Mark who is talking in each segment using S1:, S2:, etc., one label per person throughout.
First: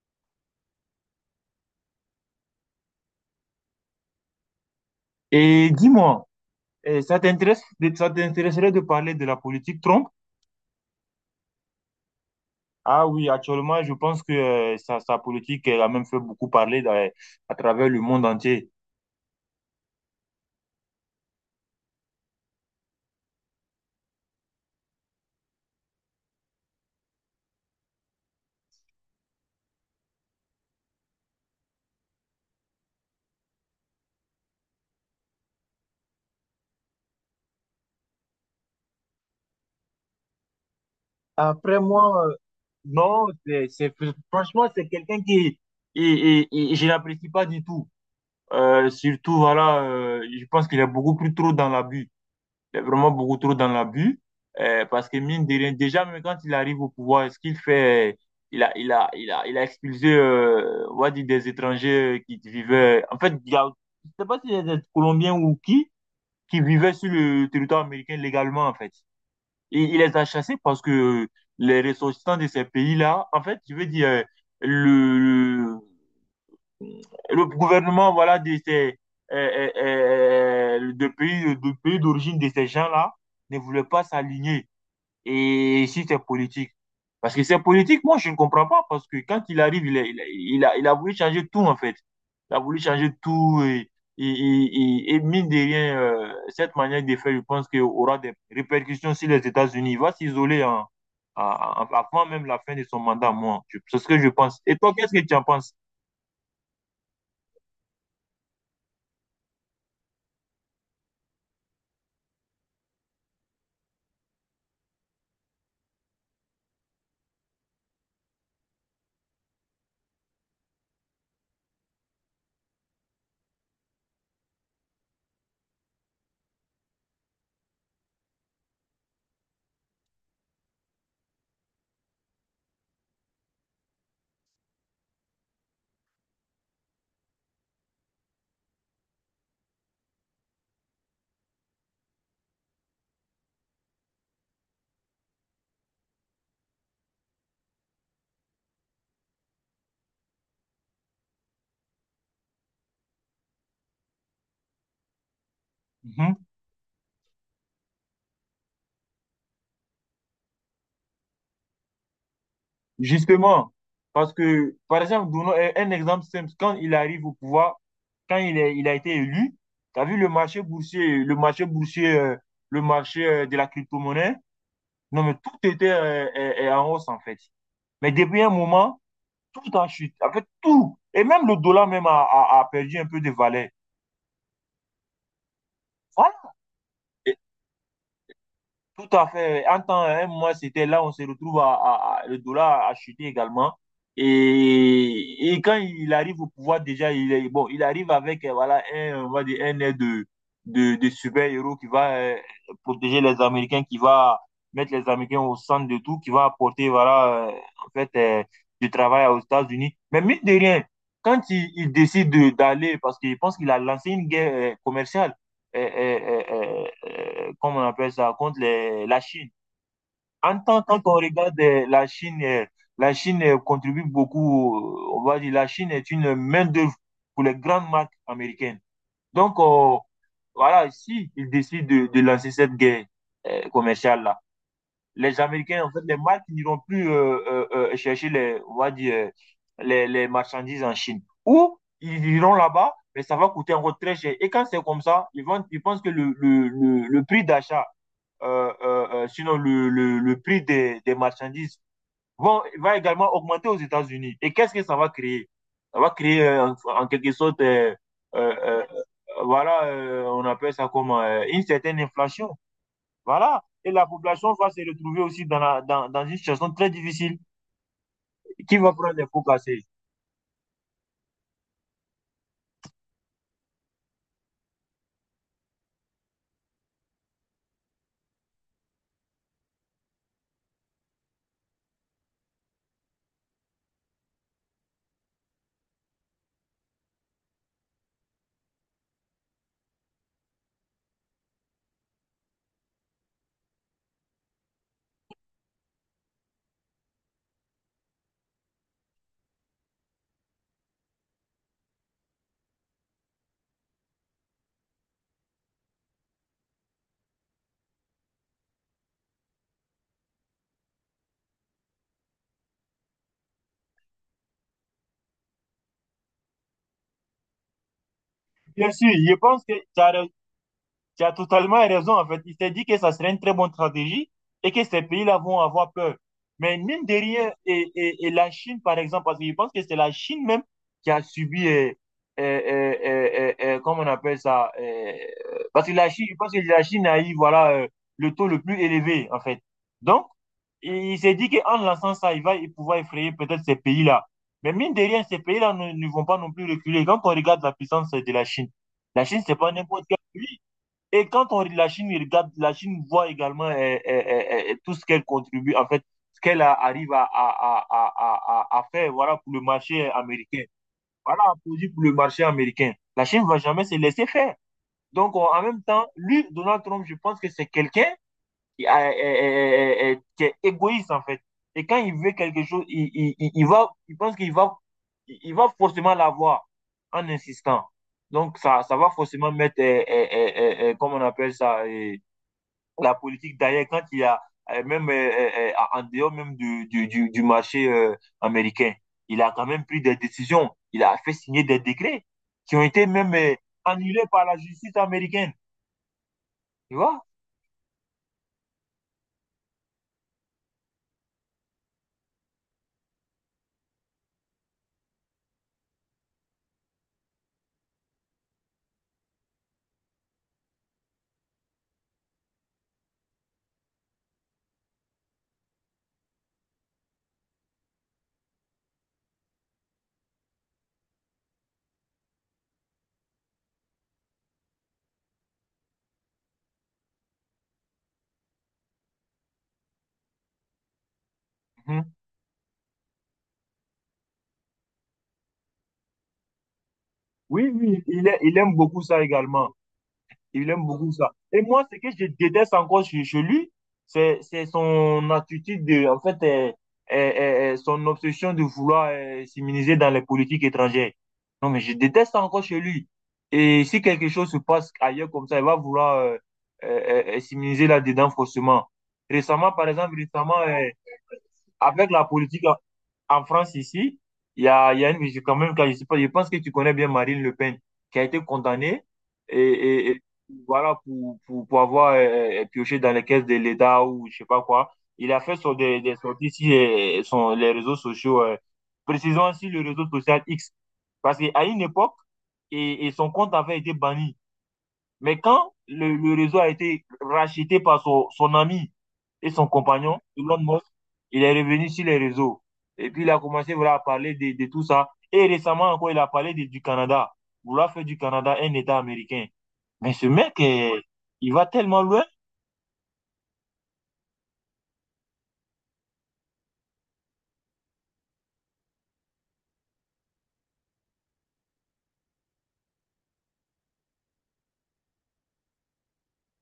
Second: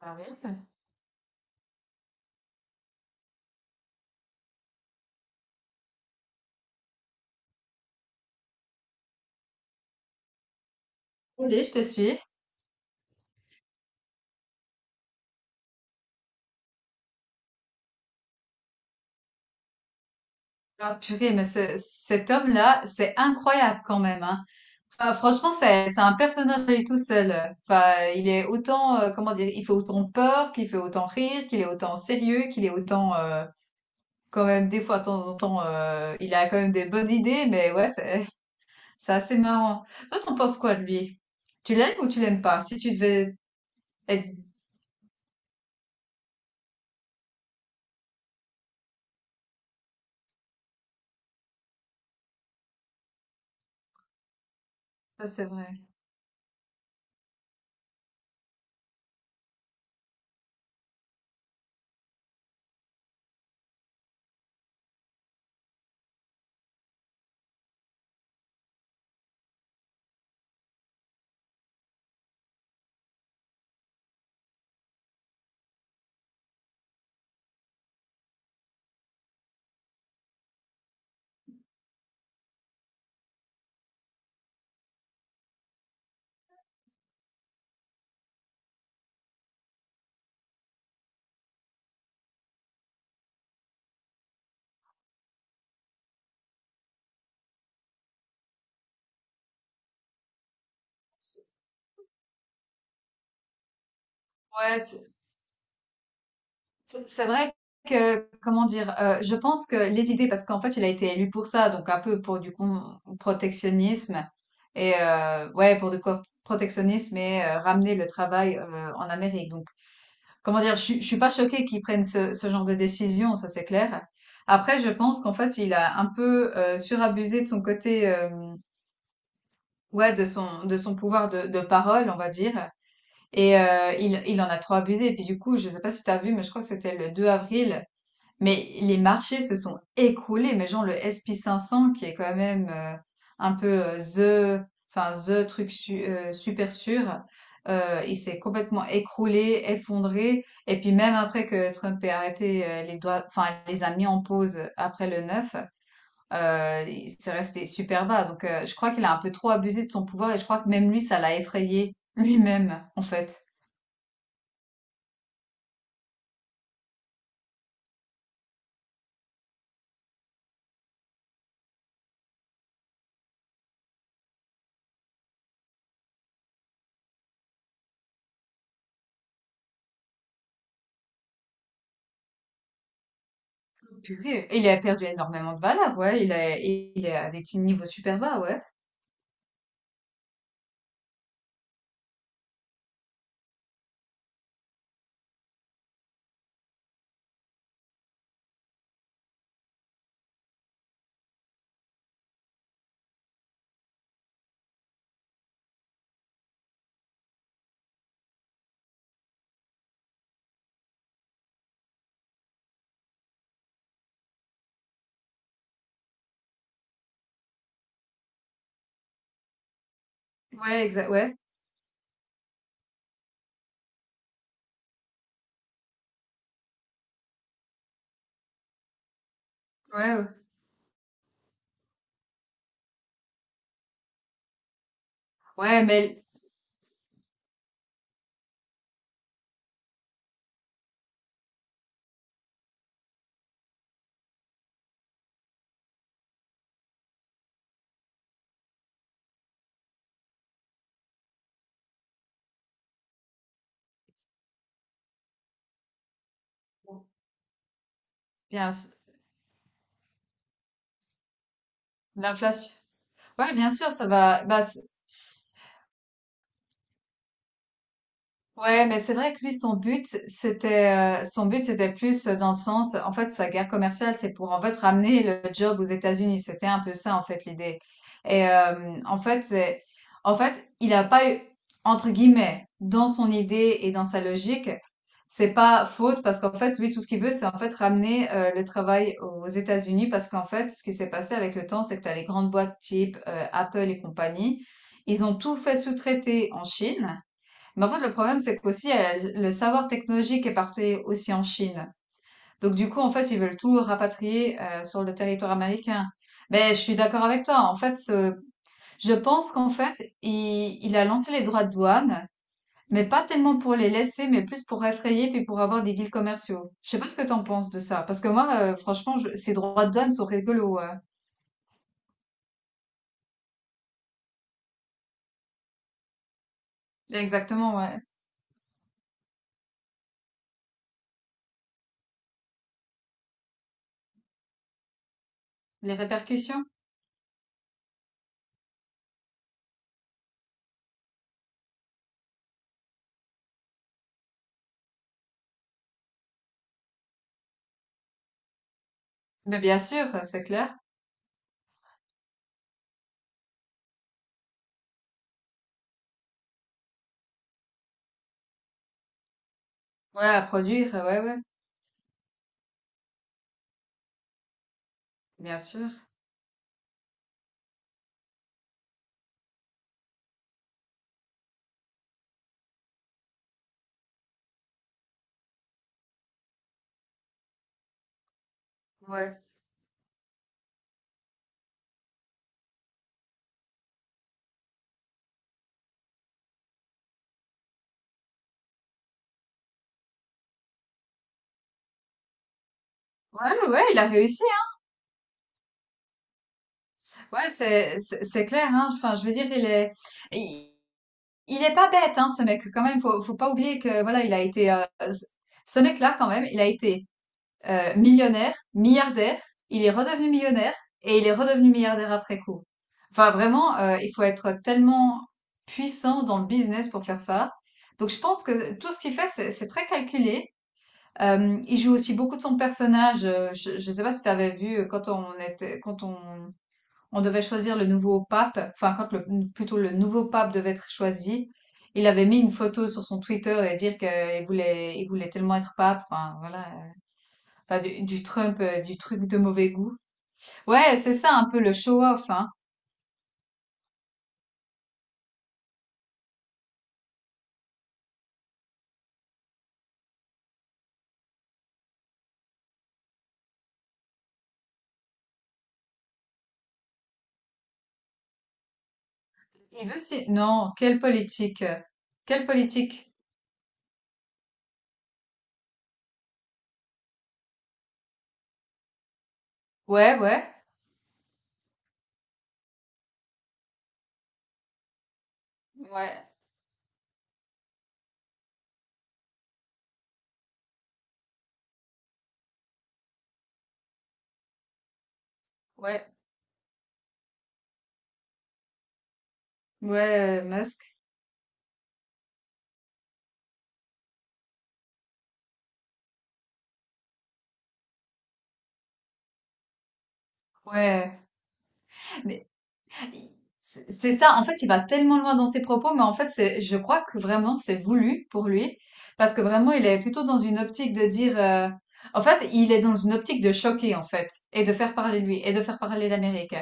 S1: Ah oui.
S2: Et dis-moi, ça t'intéresse, ça t'intéresserait de parler de la politique Trump?
S1: Allez, je te suis.
S2: Ah oui, actuellement, je pense que sa politique elle a même fait beaucoup parler à travers le monde entier.
S1: Ah, purée, mais cet homme-là, c'est incroyable quand même, hein. Enfin, franchement, c'est un personnage à lui tout seul. Enfin, il est autant, comment dire, il fait autant peur, qu'il fait autant rire, qu'il est autant sérieux, qu'il est autant, quand même, des fois, de temps en temps, il a quand même des bonnes idées, mais ouais, c'est c'est assez marrant. Toi, t'en penses quoi de lui? Tu
S2: Après
S1: l'aimes ou tu
S2: moi,
S1: l'aimes pas? Si tu
S2: non,
S1: devais être...
S2: franchement, c'est quelqu'un qui, je n'apprécie pas du tout. Voilà, je pense qu'il est beaucoup plus trop dans l'abus. Vraiment beaucoup trop dans l'abus. Parce que
S1: Ça, c'est
S2: mine de
S1: vrai.
S2: rien, déjà, même quand il arrive au pouvoir, ce qu'il fait, il a expulsé, on va dire, des étrangers qui vivaient. En fait, je sais pas si c'est des Colombiens ou qui vivaient sur le territoire américain légalement, en fait. Et il les a chassés parce que les ressortissants de ces pays-là, en fait, je veux dire, le, le gouvernement, voilà, de pays d'origine de ces gens-là ne voulait pas s'aligner. Et si c'est politique. Parce que c'est politique, moi, je ne comprends pas. Parce que quand il arrive, il a voulu changer tout, en fait. Il a voulu changer tout. Et mine de rien, cette manière de faire, je pense qu'il aura des répercussions sur les États-Unis. Il va s'isoler
S1: C'est-
S2: avant même la fin de son mandat, moi. C'est ce que je pense. Et
S1: Ouais,
S2: toi, qu'est-ce que tu en penses?
S1: c'est vrai que, comment dire, je pense que les idées, parce qu'en fait, il a été élu pour ça, donc un peu pour du protectionnisme et ouais, pour du protectionnisme et ramener le travail en Amérique. Donc, comment dire, je suis pas choquée qu'ils prennent ce genre de décision, ça c'est clair. Après, je pense qu'en fait, il a un peu surabusé de son côté, ouais, de son pouvoir de parole, on va dire. Et il en a trop abusé. Et puis du coup, je sais pas si tu as vu, mais je crois que c'était le 2 avril. Mais les marchés se sont écroulés, mais genre le S&P 500 qui est quand même un peu enfin super sûr, il s'est complètement écroulé, effondré. Et puis même après que Trump ait arrêté les doigts, enfin les a mis en pause après le 9,
S2: Mm-hmm.
S1: s'est resté super bas. Donc je crois qu'il a un peu trop abusé de son pouvoir et je crois que même lui, ça l'a effrayé lui-même en fait.
S2: Justement, parce que, par exemple, donnons un exemple simple. Quand il arrive au pouvoir, il a été élu, tu as vu le marché boursier, le marché de la crypto-monnaie? Non, mais tout était en hausse, en fait. Mais depuis un moment, tout en chute. En fait, tout. Et même le dollar même a perdu un peu de valeur.
S1: Purée, il a perdu énormément de valeur, ouais. Il
S2: Voilà.
S1: est, il est à des petits niveaux super bas, ouais.
S2: Tout à fait. En temps, un mois, c'était là, on se retrouve le dollar a chuté également. Et quand il arrive au pouvoir, déjà, il est, bon, il arrive avec voilà, un, on va dire, un air de super-héros qui va protéger les Américains, qui va mettre les Américains au centre de tout, qui va apporter voilà, du travail aux États-Unis. Mais mine de rien, quand il décide d'aller, parce qu'il pense qu'il a lancé une guerre commerciale, euh, euh, euh, comment on appelle ça, contre la Chine. En tant
S1: Ouais,
S2: quand
S1: exact,
S2: on
S1: ouais,
S2: regarde la Chine, contribue beaucoup, on va dire, la Chine est une main-d'œuvre pour les grandes marques américaines. Donc,
S1: ouais, ouais,
S2: voilà, si ils décident de lancer cette guerre commerciale-là, les Américains,
S1: Ouais,
S2: en fait, les
S1: mais
S2: marques n'iront plus chercher les, on va dire, les marchandises en Chine. Ou ils iront là-bas, mais ça va coûter encore très cher. Et quand c'est comme ça, ils pensent que le prix d'achat, sinon le prix des marchandises, va également augmenter aux États-Unis. Et qu'est-ce que ça va créer? Ça va créer en quelque sorte, euh,
S1: bien,
S2: euh, voilà, on appelle ça comment, une certaine inflation.
S1: l'inflation. Ouais,
S2: Voilà.
S1: bien sûr,
S2: Et la
S1: ça va.
S2: population
S1: Bah,
S2: va se retrouver aussi dans une situation très difficile. Qui
S1: Ouais,
S2: va
S1: mais c'est
S2: prendre les
S1: vrai que
S2: pots
S1: lui, son
S2: cassés?
S1: but, c'était, euh, son but, c'était plus dans le sens, en fait, sa guerre commerciale, c'est pour, en fait, ramener le job aux États-Unis. C'était un peu ça, en fait, l'idée. Et, en fait, c'est, en fait, il a pas eu, entre guillemets, dans son idée et dans sa logique, c'est pas faute parce qu'en fait, lui, tout ce qu'il veut, c'est, en fait, ramener, le travail aux États-Unis parce qu'en fait, ce qui s'est passé avec le temps, c'est que t'as les grandes boîtes type, Apple et compagnie. Ils ont tout fait sous-traiter en Chine. Mais en fait, le problème, c'est qu'aussi, le savoir technologique est parti aussi en Chine. Donc, du coup, en fait, ils veulent tout rapatrier sur le territoire américain. Ben, je suis d'accord avec toi. En fait, je pense qu'en fait, il a lancé les droits de douane, mais pas tellement pour les laisser, mais plus pour effrayer puis pour avoir des deals commerciaux. Je sais pas ce que t'en penses de ça, parce que moi,
S2: Bien sûr,
S1: franchement,
S2: je
S1: ces
S2: pense que
S1: droits de douane sont rigolos. Ouais.
S2: tu as totalement raison. En fait, il s'est dit que ça serait une très bonne stratégie et que ces pays-là vont avoir peur. Mais mine de rien,
S1: Exactement,
S2: et,
S1: ouais.
S2: et, et la Chine, par exemple, parce que je pense que c'est la Chine même qui a subi, comment on appelle ça, parce que
S1: Les
S2: la Chine, je pense que
S1: répercussions.
S2: la Chine a eu, voilà, le taux le plus élevé, en fait. Donc, il s'est dit qu'en lançant ça, il va pouvoir effrayer peut-être ces pays-là. Mais mine de rien, ces pays-là ne vont pas non plus reculer. Quand on regarde la puissance de la Chine, c'est
S1: Mais
S2: pas
S1: bien
S2: n'importe
S1: sûr,
S2: quel
S1: c'est
S2: pays.
S1: clair.
S2: Et quand on la Chine regarde, la Chine voit également tout ce qu'elle contribue, en fait, ce qu'elle arrive à faire voilà, pour le marché
S1: Ouais, à
S2: américain.
S1: produire, ouais, ouais,
S2: Voilà un produit pour le marché américain. La Chine ne va jamais se laisser faire. Donc,
S1: bien
S2: en même
S1: sûr.
S2: temps, lui, Donald Trump, je pense que c'est quelqu'un qui, qui est égoïste en fait. Et quand il veut quelque chose, il va, il va forcément l'avoir en insistant. Donc ça va
S1: Ouais.
S2: forcément mettre, on appelle ça, la politique derrière quand il y a même en dehors même du marché américain. Il a quand même pris des décisions. Il a fait signer des décrets qui ont été même
S1: Ouais, ouais, il a
S2: annulés
S1: réussi,
S2: par la
S1: hein.
S2: justice américaine. Tu vois?
S1: Ouais, c'est clair. Hein. Enfin, je veux dire, il, il est pas bête, hein, ce mec. Quand même, faut pas oublier que voilà, il a été c- ce mec-là quand même, il a été millionnaire, milliardaire. Il est redevenu millionnaire et il est redevenu milliardaire après coup. Enfin, vraiment, il faut être tellement puissant dans le business pour faire ça. Donc, je pense que tout ce qu'il fait, c'est très calculé. Il joue aussi beaucoup de son personnage. Je ne sais pas si tu avais vu quand on devait choisir le nouveau pape, enfin quand plutôt le nouveau pape devait être choisi, il
S2: Mhm.
S1: avait mis une photo sur son Twitter et dire qu'il voulait tellement être pape, enfin voilà,
S2: Oui,
S1: enfin,
S2: oui,
S1: du
S2: il
S1: Trump,
S2: aime
S1: du
S2: beaucoup
S1: truc
S2: ça
S1: de
S2: également.
S1: mauvais goût.
S2: Il aime
S1: Ouais,
S2: beaucoup
S1: c'est ça
S2: ça.
S1: un peu
S2: Et
S1: le
S2: moi, ce que
S1: show-off,
S2: je
S1: hein.
S2: déteste encore chez lui, c'est son attitude de, en fait, son obsession de vouloir s'immuniser dans les politiques étrangères. Non, mais je déteste ça encore chez lui. Et si quelque chose se passe ailleurs comme ça, il va vouloir s'immuniser là-dedans forcément. Récemment, par
S1: Il veut
S2: exemple,
S1: si...
S2: récemment,
S1: Non, quelle politique?
S2: avec la
S1: Quelle
S2: politique
S1: politique?
S2: en France ici, il y a une quand même, quand je sais pas, je pense que tu connais bien Marine Le Pen, qui a été condamnée
S1: Ouais,
S2: et
S1: ouais,
S2: voilà pour avoir pioché dans les caisses de l'État ou je sais pas quoi. Il a fait sur des
S1: ouais,
S2: sorties sur les réseaux sociaux, précisons sur le réseau social X, parce qu'à une époque, et son compte avait été banni. Mais quand
S1: ouais,
S2: le réseau a été racheté par son ami et son compagnon,
S1: ouais,
S2: Elon
S1: Musk.
S2: Musk, il est revenu sur les réseaux. Et puis, il a commencé voilà, à parler de tout ça. Et récemment encore, il a parlé du Canada, vouloir faire du Canada un État américain. Mais ce mec,
S1: Ouais.
S2: il va tellement loin.
S1: Mais I c'est ça, en fait, il va tellement loin dans ses propos, mais en fait, c'est, je crois que vraiment, c'est voulu pour lui, parce que vraiment, il est plutôt dans une optique de dire, en fait, il est dans une optique de choquer, en fait, et de faire parler de lui, et de faire parler l'Amérique.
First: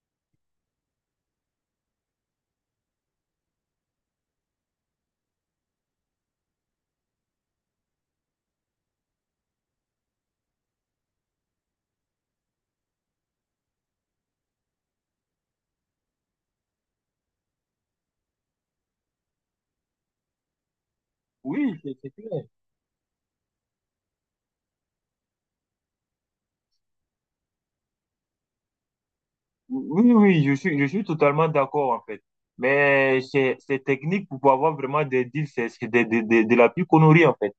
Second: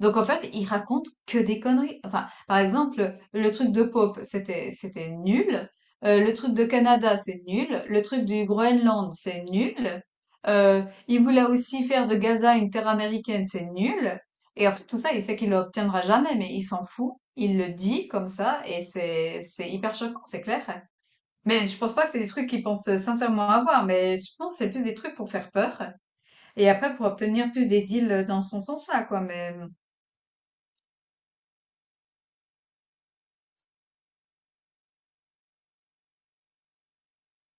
S1: Donc, en fait, il raconte que des conneries. Enfin, par exemple, le truc de Pope, c'était, c'était nul. Le truc de Canada, c'est nul. Le truc du Groenland, c'est nul. Il voulait aussi faire de Gaza une terre américaine, c'est nul. Et en fait, tout ça, il sait qu'il ne l'obtiendra jamais, mais il s'en fout. Il le dit comme ça, et c'est hyper choquant, c'est clair. Mais je
S2: Oui,
S1: pense pas
S2: c'est
S1: que c'est des
S2: clair.
S1: trucs qu'il pense sincèrement avoir, mais je pense que c'est plus des trucs pour faire peur. Et après, pour obtenir plus des deals dans son sens-là, quoi. Mais
S2: Oui, oui, je suis totalement d'accord en fait. Mais c'est technique pour pouvoir avoir vraiment des deals, c'est de la plus connerie en fait.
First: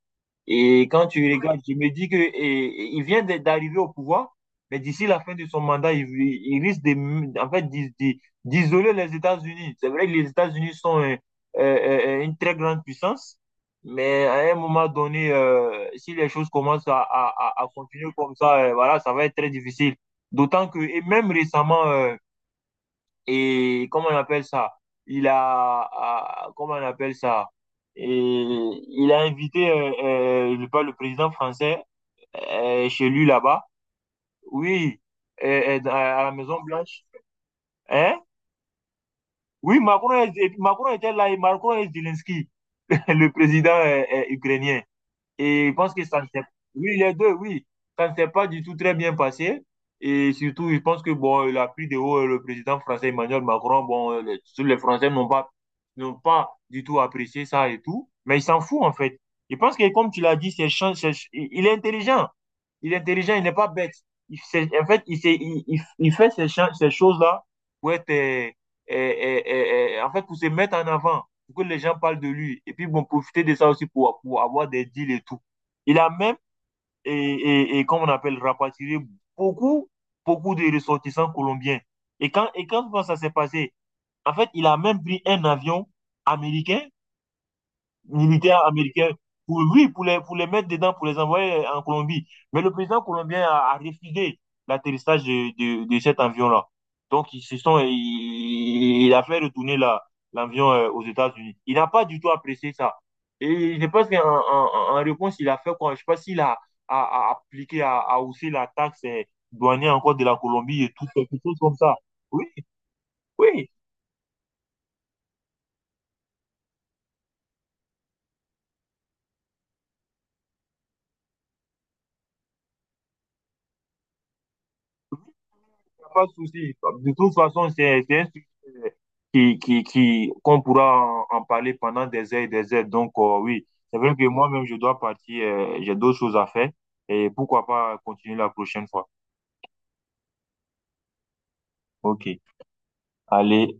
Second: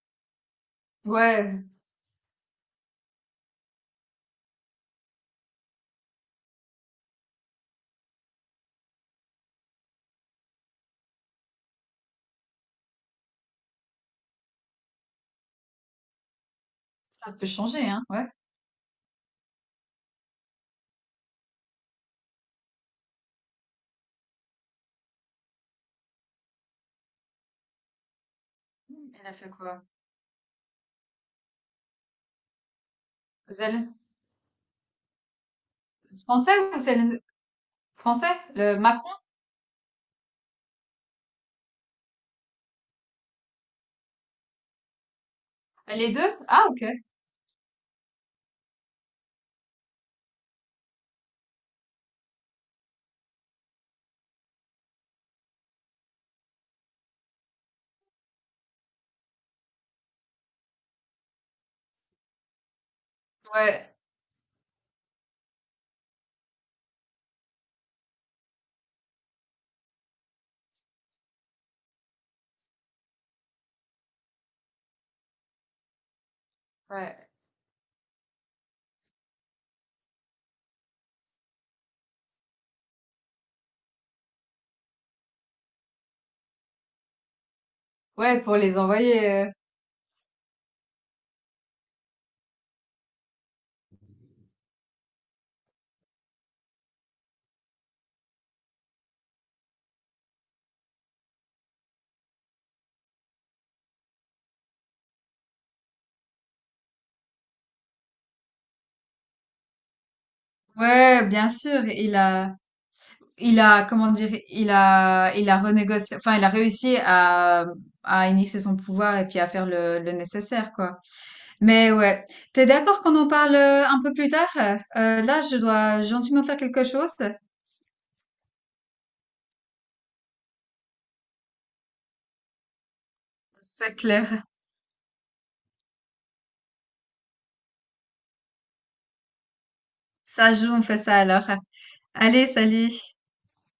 S2: Et quand tu regardes,
S1: ouais,
S2: je me dis que il vient d'arriver au pouvoir, mais d'ici la fin de son mandat, il risque de, en fait, d'isoler les États-Unis. C'est vrai que les États-Unis sont euh, une très grande puissance, mais à un moment donné, si les choses commencent
S1: ça peut
S2: à
S1: changer, hein.
S2: continuer
S1: Ouais.
S2: comme ça, voilà, ça va être très difficile. D'autant que, et même récemment, et comment on appelle ça? Comment on appelle ça? Et il a
S1: Elle a fait
S2: invité,
S1: quoi?
S2: je parle, le président français chez lui là-bas.
S1: Zelen-
S2: Oui, à la
S1: Français
S2: Maison
S1: ou
S2: Blanche. Hein?
S1: Français? Le Macron?
S2: Oui, Macron, Macron était là et Macron et Zelensky, le président ukrainien. Et je pense que
S1: Les
S2: ça ne
S1: deux?
S2: s'est...
S1: Ah, ok.
S2: Oui, les deux, oui. Ça ne s'est pas du tout très bien passé. Et surtout, je pense que bon, il a pris de haut le président français Emmanuel Macron. Bon, les Français n'ont pas du tout apprécié ça et tout. Mais il s'en fout, en fait. Je pense que, comme tu l'as dit, il est intelligent. Il est intelligent, il n'est pas
S1: Ouais.
S2: bête. En fait, il, sait- il fait ces choses-là pour être, en fait, pour se mettre en avant, pour que les gens parlent de lui. Et puis, bon, profiter de ça aussi pour avoir des deals et tout. Il a même,
S1: Ouais.
S2: et comme on appelle, rapatrié beaucoup, beaucoup de ressortissants colombiens. Et quand ça s'est passé, en fait, il a même pris un avion américain
S1: Ouais, pour
S2: militaires
S1: les
S2: américains
S1: envoyer.
S2: pour, oui, pour les mettre dedans, pour les envoyer en Colombie. Mais le président colombien a refusé l'atterrissage de cet avion-là. Donc, ils se sont, il a fait retourner la, l'avion aux États-Unis. Il n'a pas du tout apprécié ça. Et je pense qu'en en, en réponse, il a fait quoi? Je ne sais pas s'il a, a appliqué, a haussé la taxe douanière encore de la Colombie et tout,
S1: Ouais,
S2: quelque
S1: bien
S2: chose comme
S1: sûr.
S2: ça.
S1: Il
S2: Oui,
S1: a. Il
S2: oui.
S1: a, comment dire, il a, il a renégocié, enfin, il a réussi à initier son pouvoir et puis à faire le nécessaire, quoi. Mais ouais. T'es d'accord qu'on en parle un peu plus tard? Là, je dois
S2: Pas de
S1: gentiment faire
S2: souci.
S1: quelque chose.
S2: De toute façon, c'est un sujet euh, qui, qu'on pourra en parler pendant des heures et des heures. Donc, oui,
S1: C'est
S2: c'est vrai que
S1: clair.
S2: moi-même, je dois partir. J'ai d'autres choses à faire. Et pourquoi pas continuer la prochaine fois.
S1: Ça joue, on fait ça alors.
S2: OK.
S1: Allez, salut!
S2: Allez,